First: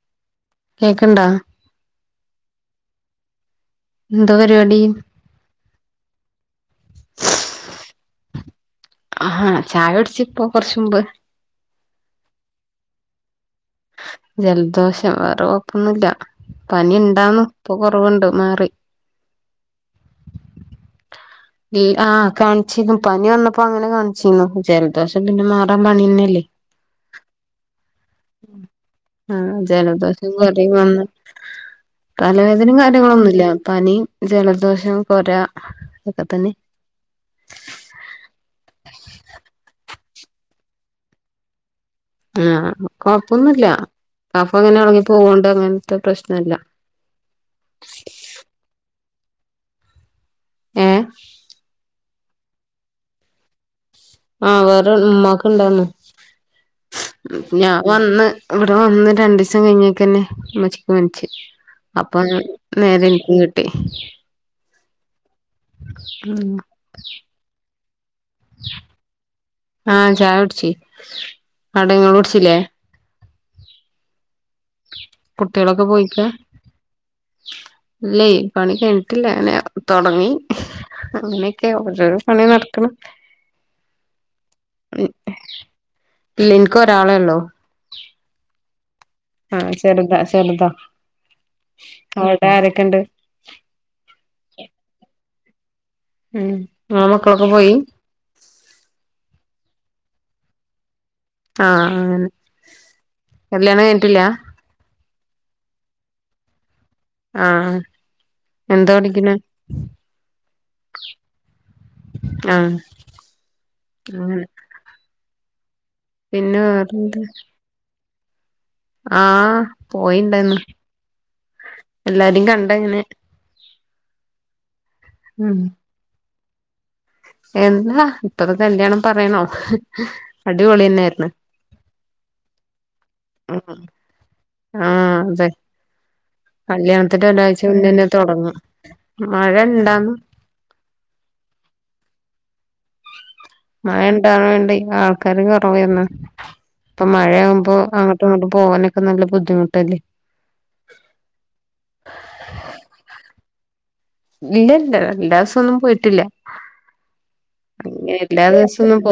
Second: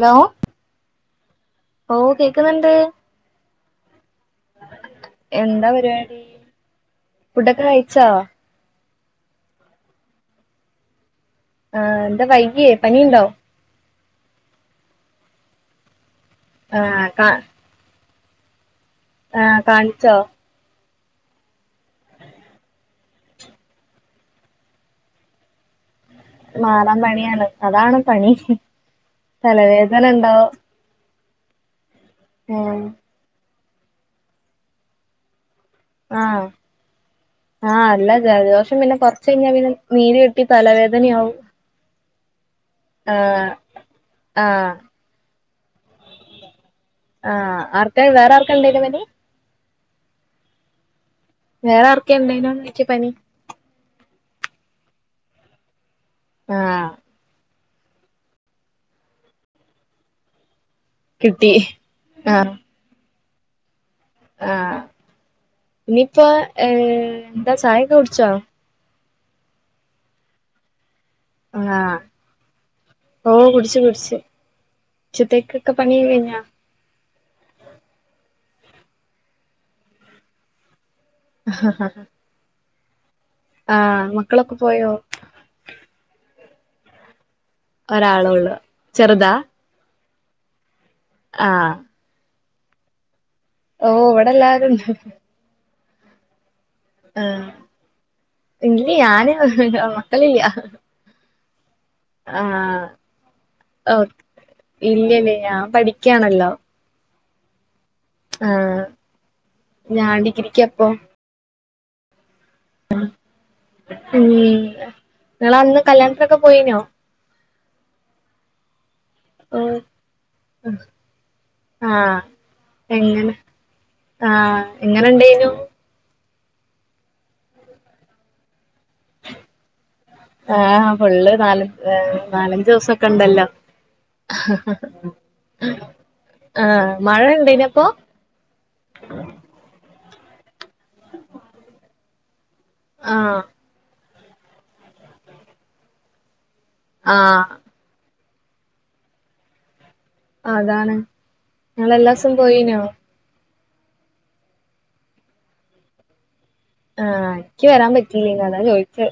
Hello കേക്ക്ണ്ടോ ഓ കേക്കുന്നുണ്ട് എന്തുവാ പരിപാടി എന്താ പരിപാടി ഫുഡൊക്കെ കഴിച്ചോ ആഹ് ചായ കുടിച്ചു ഇപ്പോ കൊറച്ച് മുമ്പ് ആഹ് എന്താ വൈകിയേ പനിയുണ്ടോ ജലദോഷം വേറെ കൊഴപ്പൊന്നില്ല പനി ആഹ് കാ ഉണ്ടാവന്ന് ഇപ്പൊ കൊറവുണ്ട് മാറി ആഹ് കാണിച്ചോ ആഹ് കാണിച്ചിരുന്നു പനി വന്നപ്പോ അങ്ങനെ കാണിച്ചിരുന്നു ജലദോഷം പിന്നെ മാറാൻ പനിത ന്നല്ലേ മാറാൻ പണിയാണ് അതാണ് പണി ആഹ് തലവേദന ജലദോഷം ഉണ്ടോ കൊരയും വന്ന് ഉം തലവേദനയും കാര്യങ്ങളൊന്നുമില്ല പനി ജലദോഷം കൊര- ഒക്കെ ആഹ് തന്നെ ആഹ് അല്ല ജലദോഷം പിന്നെ കൊറച്ച് കഴിഞ്ഞാൽ പിന്നെ നീര് കെട്ടി തലവേദനയാവും ആഹ് ആഹ് കൊഴപ്പൊന്നുമില്ല കഫം ആഹ് ഇങ്ങനെ എളകി പോവണ്ട് അങ്ങനത്തെ പ്രശ്നയില്ല ആഹ് ആർക്കാ വേറെ ആർക്കാ ഉണ്ടായേ പനി ഏയെ വേറെ ആർക്കെ എണ്ടേ [unintelligible] നോണ്ടക്ക് പനി ആഹ് വേറെ ഉമ്മാക്ക ഇണ്ടാരുന്നു ആഹാ ഞാൻ വന്ന് ഇവിടെ വന്ന് രരണ്ട് ദിവസം കഴിഞ്ഞക്ക് തന്നെ ഉമ്മച്ചി - പനിച്ച് കിട്ടി അപ്പൊ ആഹ് നേരെ എനിക്കും കിട്ടി ആഹ് ഇനിയിപ്പോ ഉം ഏ എന്താ ചായക്കെ കുടിച്ചോ ആഹ് ചായ കുടിച്ചു അവിടെ നിങ്ങള് കുടിച്ചില്ലേ ഓഹ് കുടിച്ചു കുടിച്ചു ഉച്ചത്തേക്ക്ക്കെ കുട്ടികളൊക്കെ പണിയൊക്കെ കഴി പോയിക്കാ ഞ്ഞോ ഇല്ലേ പണി കഴിഞ്ഞിട്ടില്ല അങ്ങനെ തൊടങ്ങി അങ്ങനെയക്കെയ ഓരോരോ പണി നടക്കണു ആഹ് മക്കളൊക്കെ പോയോ ഇല്ല എനിക്ക് ഒരാളെ ഉള്ളൂ ഒരാള് ഉള്ളൂ ചെറുതാ ആ ചെറുതാ ചെറുതാ ആഹ് അവിടെ ആരൊക്കെ ഒണ്ട് ഓഹ് അവിടെ എല്ലാരും ഒണ്ട് ഉം ഇങ്ങ്ളെ മക്കളൊക്കെ പോയി ഇല്യാ ഞാന് മക്കളില്ലാ ആഹ് ആ അങ്ങനെ കല്യാണം കഴിഞ്ഞിട്ടില്ലാ? ഇല്ലെല്യാ ഞാൻ പഠിക്യാണല്ലോ ആഹ് ആഹ എന്താ പഠിക്കണെ ഞാൻ ഡിഗ്രിക്ക്യാപ്പം ആഹ് ഉം അങ്ങനെ നിങ്ങള് അന്ന് കല്യാണത്തിന്ക്കെ പിന്നെ പോയിനോ? വേറെന്താ ആഹ പോയിണ്ടേന്ന് എല്ലാരിം കണ്ടെങ്ങനെ ആഹ എങ്ങനെ ഇണ്ടേനു ഉം എന്താ ഇപ്പത്തെ കല്യാണം പർയണോ ആ ഫുള് നാലെ ഏഹ് നാലെഞ്ചേസം ക്കെണ്ടല്ലോ ആഹ് അതെ ആ മഴെയ്തിനോ അപ്പൊ തൊടങ്ങാ മഴെ ഇണ്ടാവുമ്പോ ആ മഴ ഇണ്ടാവ്നോണ്ടേ ആൾക്കാരും കൊറെവേയ്ര്ന്നു ഇപ്പൊ മഴെ ആഹ് ആവുമ്പോ അ ങ്ങയും ഇങ്ങട്ടും പോവാനൊക്കെ നല്ലെ ബുദ്ധിമുട്ടല്ലേ അഹ അതാണ് ഇങ്ങള് എല്ലാസും പോയിന്യോ? ഇല്ലില്ലാഎല്ലാ ദിവസം ഒന്നും പോയിട്ടില്ല ആഹ ഇനിക്കി വെരാൻ പറ്റില്ല അതാ ചോദിച്ചത്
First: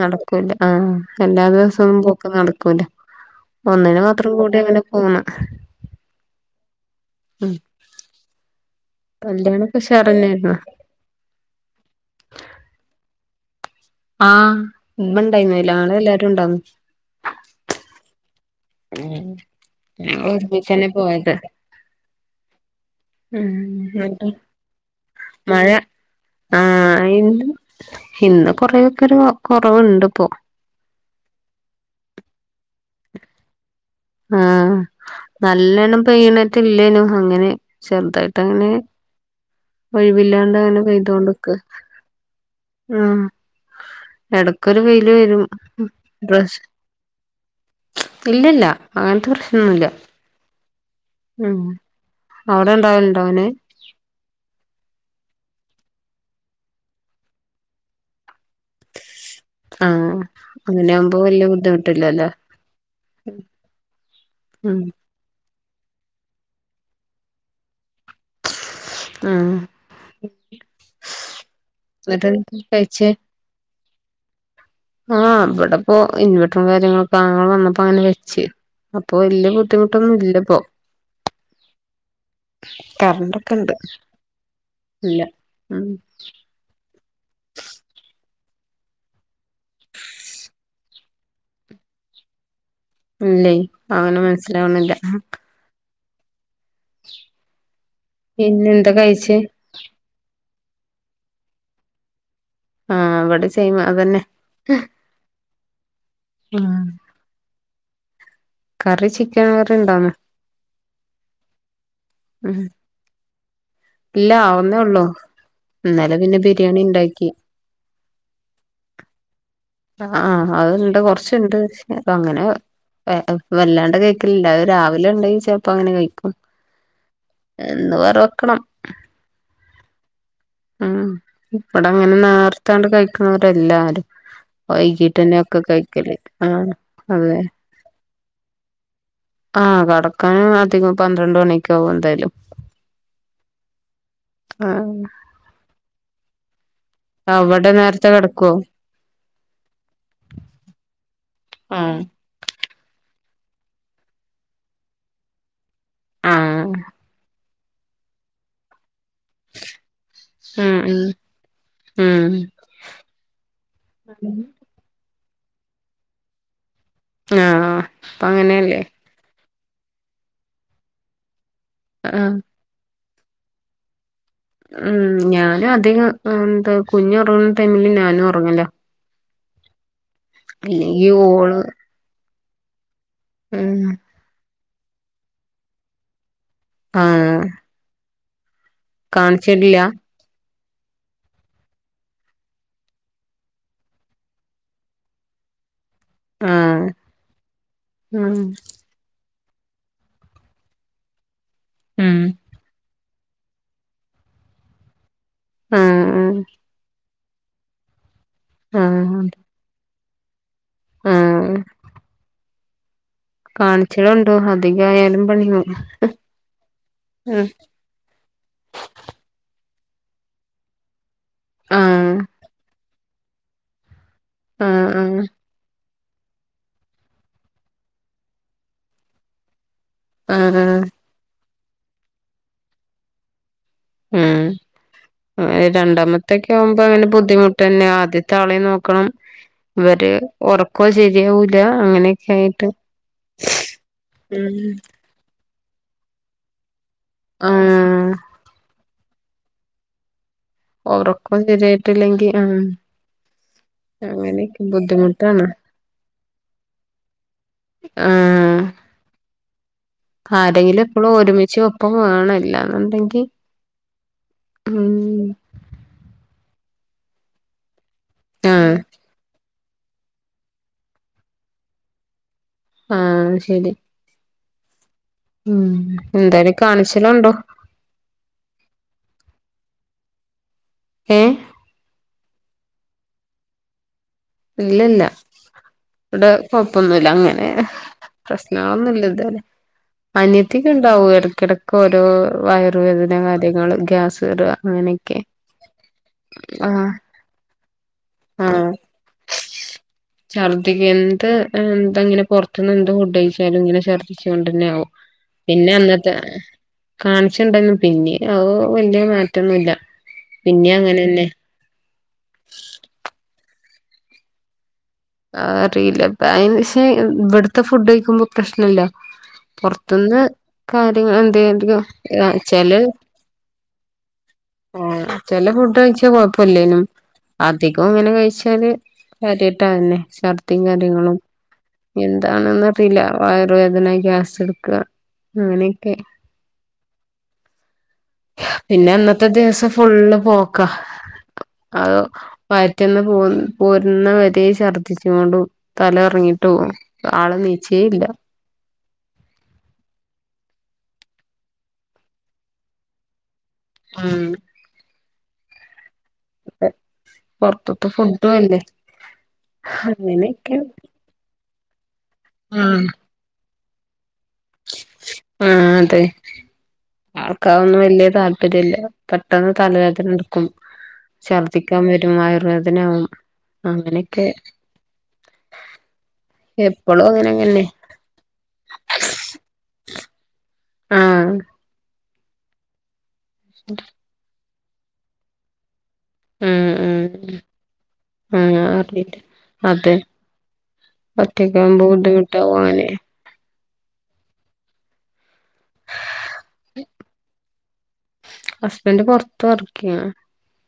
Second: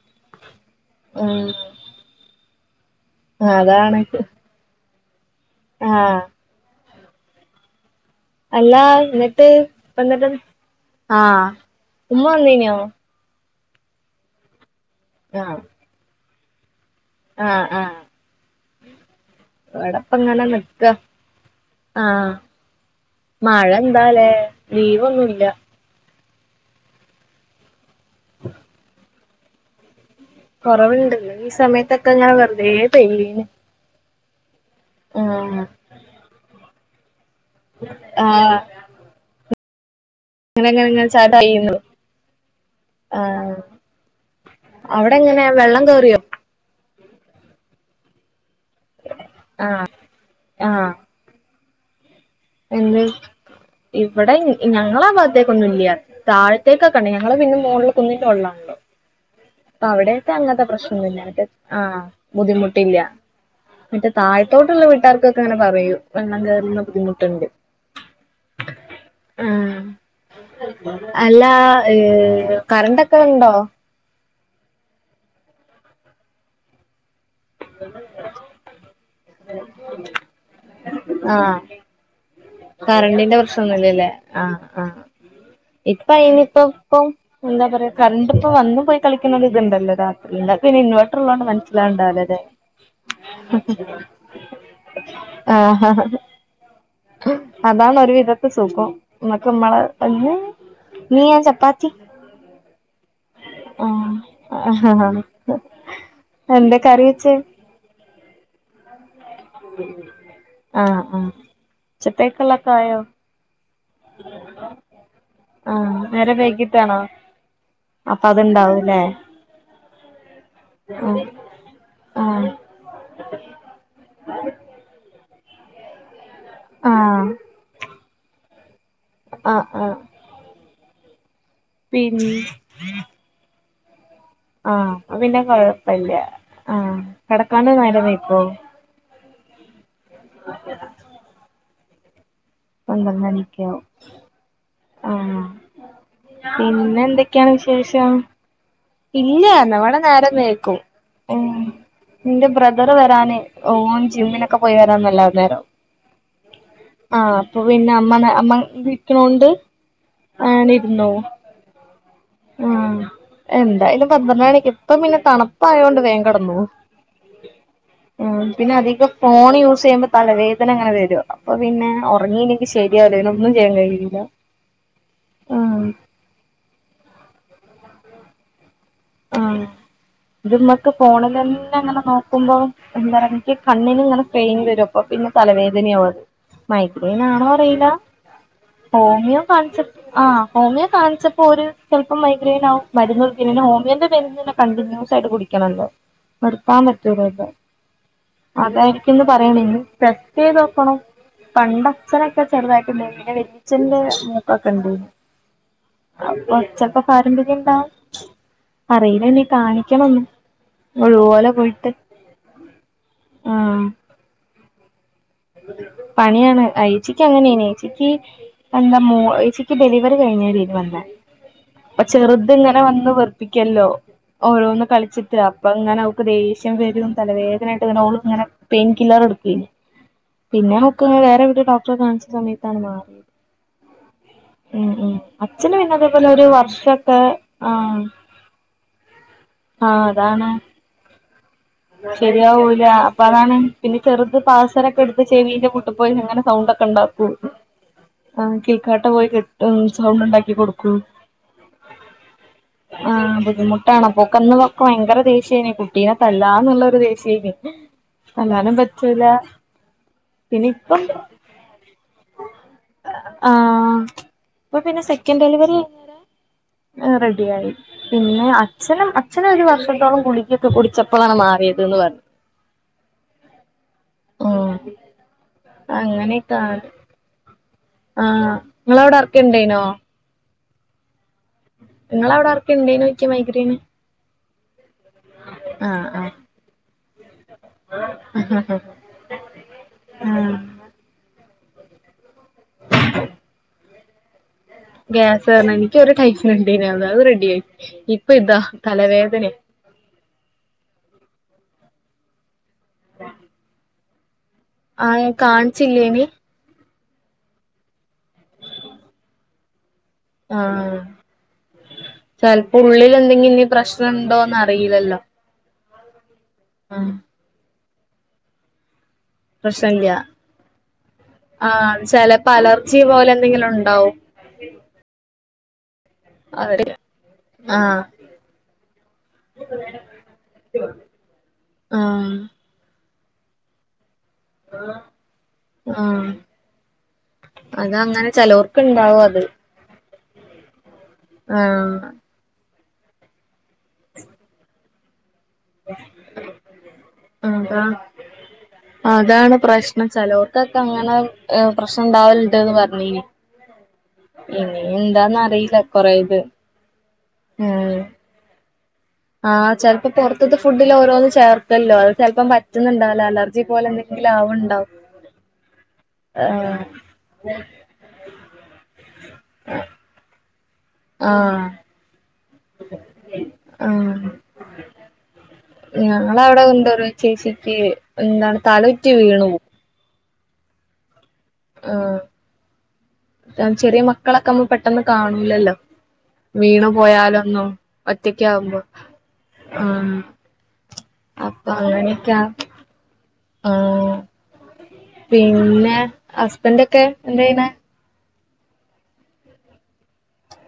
നടെക്കൂല്ല ആ എല്ലാ ദിവസവുന്നും പോക്ക് നടെക്കൂല ഒന്നിന് മാത്രം കൂടി അങ്ങനെ പോവ്ന്ന് ആഹ അല്ലാ ഇന്നട്ട് കല്യാണൊക്കെ ഇപ്പ ഇന്നട്ട് ഉഷാറന്നായിരുന്നു ആഹ ഉമ്മ വന്നീന്യോ ആഹ് ഇമ്മ ഇണ്ടായിരുന്നല്ലോ നങ്ങളെല്ലാരും ഇണ്ടാവുന്ന് ആഹ ആഹ ഞങ്ങള് ഇവടെപ്പങ്ങനെ ഒരുമിച്ചന്നെ നിക്കാ പോയത് ആഹ ഉം മഴെ എന്നിട്ട് എന്താലേ നീവൊന്നുല്ലാ ആഹ ഇന്ന്, ഇന്ന് കൊറേക്കെരു കൊറവുണ്ട് ഇപ്പോ കൊറവ്ണ്ട് ഈ സമയത്തൊക്കെ ഇങ്ങനെ വെറുതെ പെയ്യ്ണ് ആഹ നല്ലേണം പെയ്യ്ണ്റ്റെല്ലേനു അങ്ങനെ ആഹ് ചെറുതായിട്ടങ്ങനെ ഒഴിവില്ലാണ്ട് ഇങ്ങനെ അങ്ങനെ ഇങ്ങനെ ഇങ്ങനെ ചാറ്റ പെയ്തോക്ക് പെയ്യുന്നു ഉം, ആഹ് എടക്കൊരു വെയില് അവിടെ വരും എങ്ങനെ വെള്ളം കേറിയോ [unintelligible] ഇല്ലില്യാ അങ്ങെനത്തെ പ്രശ്നൊന്നുല്ല ആഹ ഉം അവിടെ എന്ത് ഇണ്ടാവലുണ്ടോ അങ്ങനെ ഇവെടെ ഞങ്ങളേ ഭാത്തേക്കൊന്നുല്യ അത് താഴ്ത്തേക്കൊക്കെ ഇണ്ട് ഞങ്ങള് പിന്നെ മോൾള് കുന്നിന്റെ മോള്ളാണല്ലോ അപ്പ ആഹ് അവിടെത്തെ അങ്ങത്തെ അങ്ങനെയാവുമ്പോ പ്രശ്നൊന്നില്ലാ അങ്ങട്ട് വല്യ ആഹ ബുദ്ധിമുട്ടില്ലല്ലോ ബുദ്ധിമുട്ടില്ലാ മറ്റേ ഉം താഴ്ത്തോട്ട്ള്ള വീട്ടാർ ക്കൊക്കെ അങ്ങനെ പറയൂ വെള്ളം കയറുന്ന ബുദ്ധിമുട്ട്ണ്ട് ആ ആഹ് അല്ലാ ഏഹ് എന്നിട്ട് കഴിച്ചേ കറന്റെക്കെ ഇണ്ടോ? ആഹ് ഇബടെപ്പോ ഇൻവർട്ടറും കാര്യങ്ങളൊക്കെ ആങ്ങള വന്ന പ്പൊ ആണ്ട് വെച്ച് അപ്പൊ വല്ല്യ ബുദ്ധിമുട്ടൊന്നും ഇല്ലപ്പോ ആഹ് കറണ്ടിന്റെ കറണ്ടൊക്കെ ഇണ്ട് പ്രശ്നൊന്നുല്ലല്ലേ ഇല്ല ഉം ഇപ്പൊ അയിനിപ്പം ഇപ്പം എന്താ പറയാ കറണ്ട് ഇപ്പ വന്ന് പോയി കളിക്ക്ണ ഒര് ഇത്ണ്ടല്ലോ രാത്രി ഇങ്ങക്ക് പിന്നെ ഇൻവേർട്ടർ ഇള്ളോണ്ട് മനസ്സിലാവ്ണ്ടാവൂലലെ ഇല്ലേയ് അങ്ങനെ മനസ്സിലാവുണില്ല ആഹ് ആഹ് അതാണ് ഒരു വിധോക്കെ പിന്നെ സുഖം എന്താ കഴിച്ചേ ഇങ്ങക്ക് മ്മളെ അയ്യോ ഇന്ന് ഞാൻ ചപ്പാത്തി ആഹ് ഇവിടെ സെയിം അതന്നെ ആഹ് [unintelligible] ഇന്ന് എന്താ ആഹ് കറി വെച്ചേ കറി ചിക്ക് ആഹ് ആഹ് ഉച്ചത്തേക്കുള്ളെ ഉം ഓക്കെ ആയോ ഇല്ല ആവുന്നേ ഒള്ളൂ ആഹ് ഇന്നലെ നേരം പിന്നെ ബിരിയാണി വൈകിട്ടാണോ ഇണ്ടാക്കി അപ്പൊ അതുണ്ടാവൂല്ലെ ആഹ് ആഹ് അത്ണ്ട് കൊറച്ച്ണ്ട് അപ്പ അങ്ങനെ ആഹ് അഹ് വല്ലാണ്ട് കഴിക്കലില്ല അത് രാവിലെ ഉണ്ടെങ്കിൽ ചെൽപ്പോ അങ്ങനെ കഴിക്കും ആഹ് എന്ന് വേറെ വെക്കണം ആഹ് ആഹ് ഉം ഇബടെ അങ്ങനെ പിൻ നേർത്താണ്ട് കഴിക്കുണോരാ എല്ലാരും ആഹ് അപ്പൊ പിന്നെ കൊഴപ്പല്ല ആഹ് കെടക്കാണ്ട് നേരം വൈക്കോ ആഹ് കെടക്കാനും അധികം പന്ത്രണ്ട് മണിയൊക്കെ ആകും എന്തായാലും പന്ത്രണ്ടണിക്കോ ആഹ് ആണോ പിന്നെ എന്തൊക്കെയാണ് അവിടെ നേരത്തെ വിശേഷം കിടക്കുവോ ഇല്ല ന്ന് വ്ടെ നേരം നേക്കും ഉം ആഹ് ഇന്റെ ബ്രദർ വരാന് ഓൻ ജിമ്മിനൊക്കെ പോയി വരാൻ നല്ല അ നേരം വൈകും ആഹ് ആഹ് അപ്പൊ പിന്നെ അമ്മ അമ്മ ട്ടോണ്ട് ഉം ആണ്ടിരുന്നോ ഉം ആഹ് എന്തായാലും ഉം പന്ത്രണ്ട് മണിക്ക് ഇപ്പം പിന്നെ തണുപ്പായോണ്ട് വേം കെടന്നോളും ആഹ് അപ്പ ആഹ് പിന്നെ അങ്ങനെയല്ലേ അധികം ഫോൺ യൂസ് ചെയ്യുമ്പോ തലവേദന ഇങ്ങനെ വരു അപ്പൊ പിന്നെ ആഹ് ഒറങ്ങീലെങ്കി ശരിയാവൂല പിന്നെ ഒന്നും ചെയ്യാൻ കഴിയൂല ഉം ഞാനും അധികം എന്താ കുഞ്ഞ് ഒറങ്ങുന്ന ടൈമില് ഞാനും ഒറങ്ങലാ ആഹ് ഇത് മ്മക്ക് അല്ലെങ്കി ഓള് ഫോണിലെന്നെ ങ്ങനെ നോക്കുമ്പോ എന്താറ ഇൻക്ക് ഉം കണ്ണിന് ഇങ്ങനെ പെയിന് വരും അപ്പൊ പിന്നെ തലവേദനയാവും അത് മൈഗ്രൻ ആഹ് ആണോ അറിയില്ല ഹോമിയോ കാണിച്ചിട്ടില്ല കാൺചെപ്പ ആഹ് ഹോമിയോ കാണിച്ചപ്പോ ഒരു ചെലപ്പം മൈഗ്രൈൻ ആവും മരുന്ന് പിന്നെ ഹോം മിയോന്റെ മരുന്ന് പിന്നെ കണ്ടിന്യൂസ് ആയിട്ട് കുടിക്കണല്ലോ നിർത്താൻ ആഹ് പറ്റൂലല്ലോ ഉം അതെ ന്ന് പറയണെങ്കിൽ പ്രത്യേകാക്കണം ഉം പണ്ടച്ഛനൊക്കെ ചെറുതായിട്ട് ണ്ടെനി പിന്നെ വലി അച്ചന്റെ മോക്കൊക്കെ ഇണ്ടേനി ആഹ് അപ്പൊ ചെലപ്പോ പാരമ്പര്യം ഇണ്ടാവും ആഹ് ആഹ് അറീലന്നീ കാണിക്കണം ന്ന് ഒഴിവോലെ ആഹ് പോയിട്ട് ആഹ് കാണിച്ചളാണ്ടൂ അധികയാലും പണിയാണ് അയച്ചിക്ക് ഉം അങ്ങനെനി യേച്ചി ച്ചിക്കി എന്താ മോ യേചിക്കി ഡെലിവറി കഴിഞ്ഞേരേനി വന്നേ അപ്പൊ ആഹ് ചെറുത് ഇങ്ങനെ വന്ന് വെറുപ്പിക്കല്ലോ ഓരോന്ന് ആഹ് ആഹ് കളിച്ചിട്ട് അപ്പൊ ഇങ്ങനെ ദേഷ്യം വരും തലവേദനായിട്ട് ഇങ്ങന ഓള്ങ്ങനെ പെയിൻകില്ലർ എടുക്കേനി ആഹ് പിന്നെ ആഹ് ഹക്ക് ഒന്നും വേറെവിടെ ഡോക്ടറെ കാണിച്ച സമയത്താണ് മാറിയത് ഉം ഏഹ് അച്ഛന് പിന്നെ അതേപോലെ ഒരു രണ്ടാമത്തൊക്കെ ആവുമ്പോ അങ്ങനെ വർഷൊക്കെ ബുദ്ധിമുട്ടെന്നെ ആഹ് ആദ്യത്തെ ആളെ നോക്കണം ആഹ് ഇവര് അതാണ് ഒറ ക്കോ സെരിയാവൂല ശരിയാവൂല അപ്പ അതാണ് പിന്നെ ചെറുത് ഉം പാസരൊക്കെട് പ്പ ചെവിന്റെ മൂട്ട് പോയി ഇങ്ങനെ സൗണ്ട് ഒക്കെണ്ടാക്കും ആഹ് ആഹ് കേൾക്കാട്ട പോയി കെട്ടും സൗണ്ട്ണ്ടാക്കി ഒറക്കും ശരിയായിട്ടില്ലെങ്കി ആഹ് ആഹ് ബുദ്ധിമുട്ടാണപ്പൊ ഓക്ക് അങ്ങനെയൊക്കെ അന്നൊക്കെ ഭയങ്കര ബുദ്ധിമുട്ടാണ് ദേഷ്യേനി കുട്ടീനെ തല്ലാ നുള്ളൊരു ദേഷേനി ആഹ് തല്ലാനും പറ്റൂല പിന്നെ ആരെങ്കിലും ഇപ്പം എപ്പളും ഒരുമിച്ച് ഒപ്പം വേണം ഇല്ലാന്ന്ണ്ടെങ്കി അപ്പൊ പിന്നെ സെക്കൻ് ഡെലിവറി കഴിഞ്ഞാരെ ആഹ് റെഡിയായി പിന്നെ ആഹ് അച്ഛനും അച്ഛന് ഒര് വർഷത്തോളം ഗുളികെക്കെ കുടിച്ചപ്പളാണ് മാറിയെ [unintelligible] പറഞ്ഞു ആഹ് ശെരി ആഹ് ഉം എന്തായാലും അങ്ങനെയൊക്കാണ് കാണിച്ചളോണ്ടോ ആഹ് ഇങ്ങളവ്ടെ എറ്ക്കിണ്ടേനോ ഏഹ് ഇങ്ങളവ്ടെ ആർക്കാ ഇണ്ടെയ്നെ ചോയ്ക്കാ മൈഗ്രയിന് ഇല്ലല്ല ആഹ് ഇവെടെ കൊഴ്പ്പൊന്നുല്ല അങ്ങനെ ആഹ് പ്രശ്നങ്ങളൊന്നുല്ലത് വെരെ ആഹ് അനിയത്തികണ്ടാവും എട്ക്കെടക്ക് ഓരോ വയറുവേദന കാര്യങ്ങള് ഗ്യാസ് കേറാ അങ്ങനെ ഗ്യാസെറ്ണെ നിക്ക് ഒര് ടൈമില്ണ്ടേനി അത് റെഡി ആയി ഇപ്പ ഇതാ തലവേദനയ് ഛർദ്ദിക്ക എന്ത് എന്തങ്ങനെ പൊറ്ത്ത്ന്ന് എന്ത് ഫുഡയ്ച്ചാലും ഇങ്ങനെ ഛർദ്ദിച്ച് കൊണ്ടന്നെ ആവും ആഹ് പിന്നെ അന്നത്തെ കാണിച്ചില്ലേനി കാണിച്ച്ണ്ടെന്നു പിന്നീട് അവ് വെല്ല്യെ മാറ്റൊന്നുല്ല പിന്നെ ആഹ് അങ്ങനെന്നെ ചെൽപ്പോ ഉള്ളിലെന്തെങ്കിലും ഇനി പ്രശ്നംണ്ടോന്ന് അറിയില്ലല്ലോ അറിയില്ലപ്പ അൻഷേ ആഹ് ഇവെട്ത്തെ ഫുഡയ്ക്കുമ്പോ പ്രശ്നല്ല പ്രശ്നല്ല പൊറ്ത്ത്ന്ന് കാര്യങ്ങൾ എന്തെ അധികം ആഹ് ചെലപ്പോ ചെലവ് അലർജി പോലെ എന്തെങ്കിലും ഉണ്ടാവും ആഹ് ചെല ഫുഡ് കഴിചാ കൊഴ് പ്പല്ലേനു അവര് അധികും ആഹ് ഇങ്ങനെ കഴിച്ചാല് കാര്യായ്ട്ട് അഹന്നെ ഛർധിം കാര്യങ്ങളും ആഹ് എന്താണെന്ന്റിയില്ല വയർവേദന ഗ്യാസ് ക്ക അങ്ങനെക്കെ ആഹ് അതങ്ങനെ ചെലോർക്ണ്ടാവും അത് ഫുള്ളും പോക്കാ ആഹ് വയ്റ്റിന്ന് പോ പോരുന്ന വരെ ഛർദ്ദിച് ങ്ങാണ്ടും തല കറങ്ങിട്ടും ആള് നീച്ചേ അതാ ഇല്ല അതാണ് പ്രശ്നം ചെലോർക്കക്കെ അങ്ങനെ ഏഹ് പ്രശ്നം ഇണ്ടാവലണ്ട്ന്ന് പറഞ്ഞിനി ഉം എന്താന്നറീല്ല കൊറേയിത് ഉം പൊറത്ത്ത്തെ [unintelligible] ആഹ് ചെൽപ്പോ പൊറ്ത്ത്ത്തെ അങ്ങനെയൊക്കെ ഫുഡിലൊരോന് ചേർത്തല്ലോ അത് ചെൽപ്പം ഉം പറ്റ്ന്ണ്ടാവ അലർജി പോലെ എന്തെങ്കിലും ആവ്ണ്ടാവും ആഹ് അതെ ആൾക്കതൊന്നും വെല്ല്യ താല്പര്യല്ല പെട്ടെന്ന് തലവെദനട്ക്കും ക്കും ആഹ് ഛർദിക്കാൻ വരും വയർ വേദനാവും അങ്ങനെക്കെ ഞങ്ങളവട ഉണ്ടോരു അങ്ങനെങ്ങനെ ചേച്ചിക്ക് എന്താണ് തലചുറ്റി വീണ് പോ ആഹ് ആഹ് ചെറിയ മക്കളക്കാവുമ്പ പെട്ടെന്ന് കാണൂലല്ലോ ഉം വീണ് ഉം പോയാലൊന്നും ഒറ്റക്ക് ആഹ് ആവുമ്പോ അറിയില്ല ആഹ് ഒറ്റക്കാവുമ്പ ബുദ്ധിമുട്ടാ പോവാന് ആഹ് പിന്നെ ഹസ്ബൻന്റ് ഒക്കെ എന്താ ചെയ്യ്ണെ ഹസ്ബൻഡ് പൊർത്ത് വർക്കയ്യാണ്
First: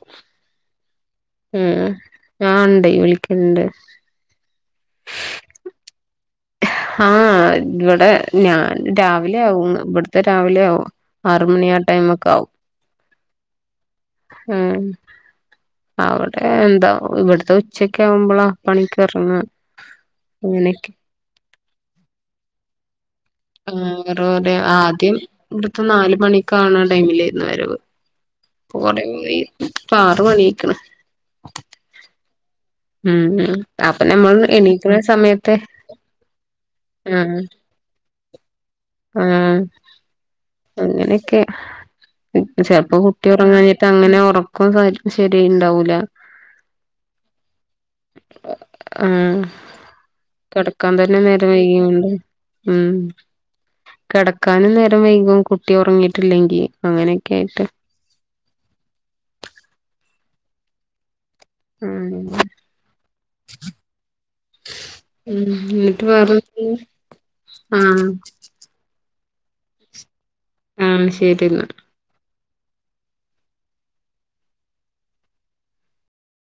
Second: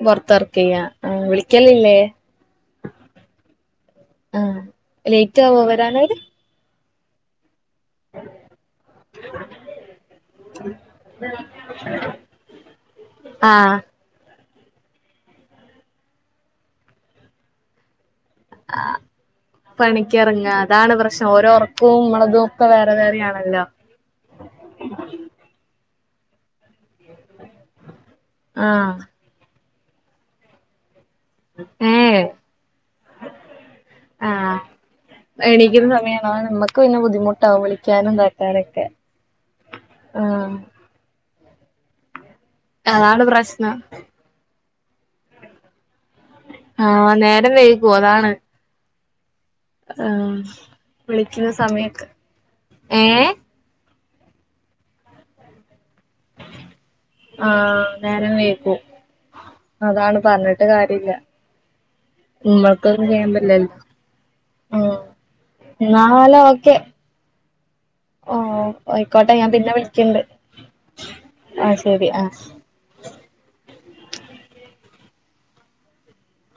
പൊർത്ത് വർക്കയ്യാ ഉം ഉം ആ ഇണ്ടെ വിളിക്കൽണ്ട് ആഹ് ലൈറ്റ് ആവോ വരാനയ്‌ത് ആ ഇവടെ ഞാന് രാവിലെ ആവും ഇവട്‌ത്തെ രാവിലെ ആവും ആറ് മണി ആ ടൈമക്ക ആവും ആഹ് ഉം അവ്ടെ എന്താ ഇവട്‌ത്ത ഉ ച്ചക്കാവുമ്പള പണിക്ക് എർങ്ങ അങ്ങനെക് പ്രശ ഓരോ ഒർ ഉപ്പും മോളോകോക്കെ വേറെ വേറെ ആണല്ലോ [unintelligible] ആദ്യം ഇവട്‌ത്ത നാല് മണി കാണാൻ ടൈമിലായിരുന്നു വരവ് ആ കൊറേ ഇപ്പ ആറ് മണി ആയിക്ക്ണ് ഏ ഏ ഉം ഉം അപ്പൊ നമ്മൾ ആഹ് എണീക്കണ സമയത്ത് എണീക്കുന്ന സമയാണ് ആ നമ്മക്ക് പിന്നെ ആഹ് ബുദ്ധിമുട്ടാവും വിളിക്ക്യാനും ഇതാ ക്കാനൊക്കെ ആഹ് അങ്ങനെക്കെ ചെൽപ്പ അതാണ് കുട്ടി പ്രശ്നം ഒർങാഞ്ഞിട്ട് അങ്ങനെ ഒറ ക്കു ശരി ആയി ഇണ്ടാവൂല ആഹ് നേരം വൈകോ അതാണ് ആഹ് ആ കട്‌ക്കാൻ തന്നെ നേരം വിളിക്കുന്ന സമയൊക്കെ വൈകിണ്ട് ഉം ഏ കടക്കാനും നേരം വൈകും കുട്ടി ഒർങ്ങിട്ടില്ലെങ്കി ആ നേരം വൈകു അതാണ് പർഞ്ഞിട്ട് കാര്യ ഇല്ല ഉം ഇമ്മക്കൊന്നും ചെയ്യാൻ പറ്റിലല്ലോ ഉം ന്നട്ട് പറഞ് എന്നാല് ആഹ് ആഹ് അയിക്കോട്ടെ ഞാൻ പിന്നെ വിളിക്ക്യണ്ട് ആ ശരി ന്ന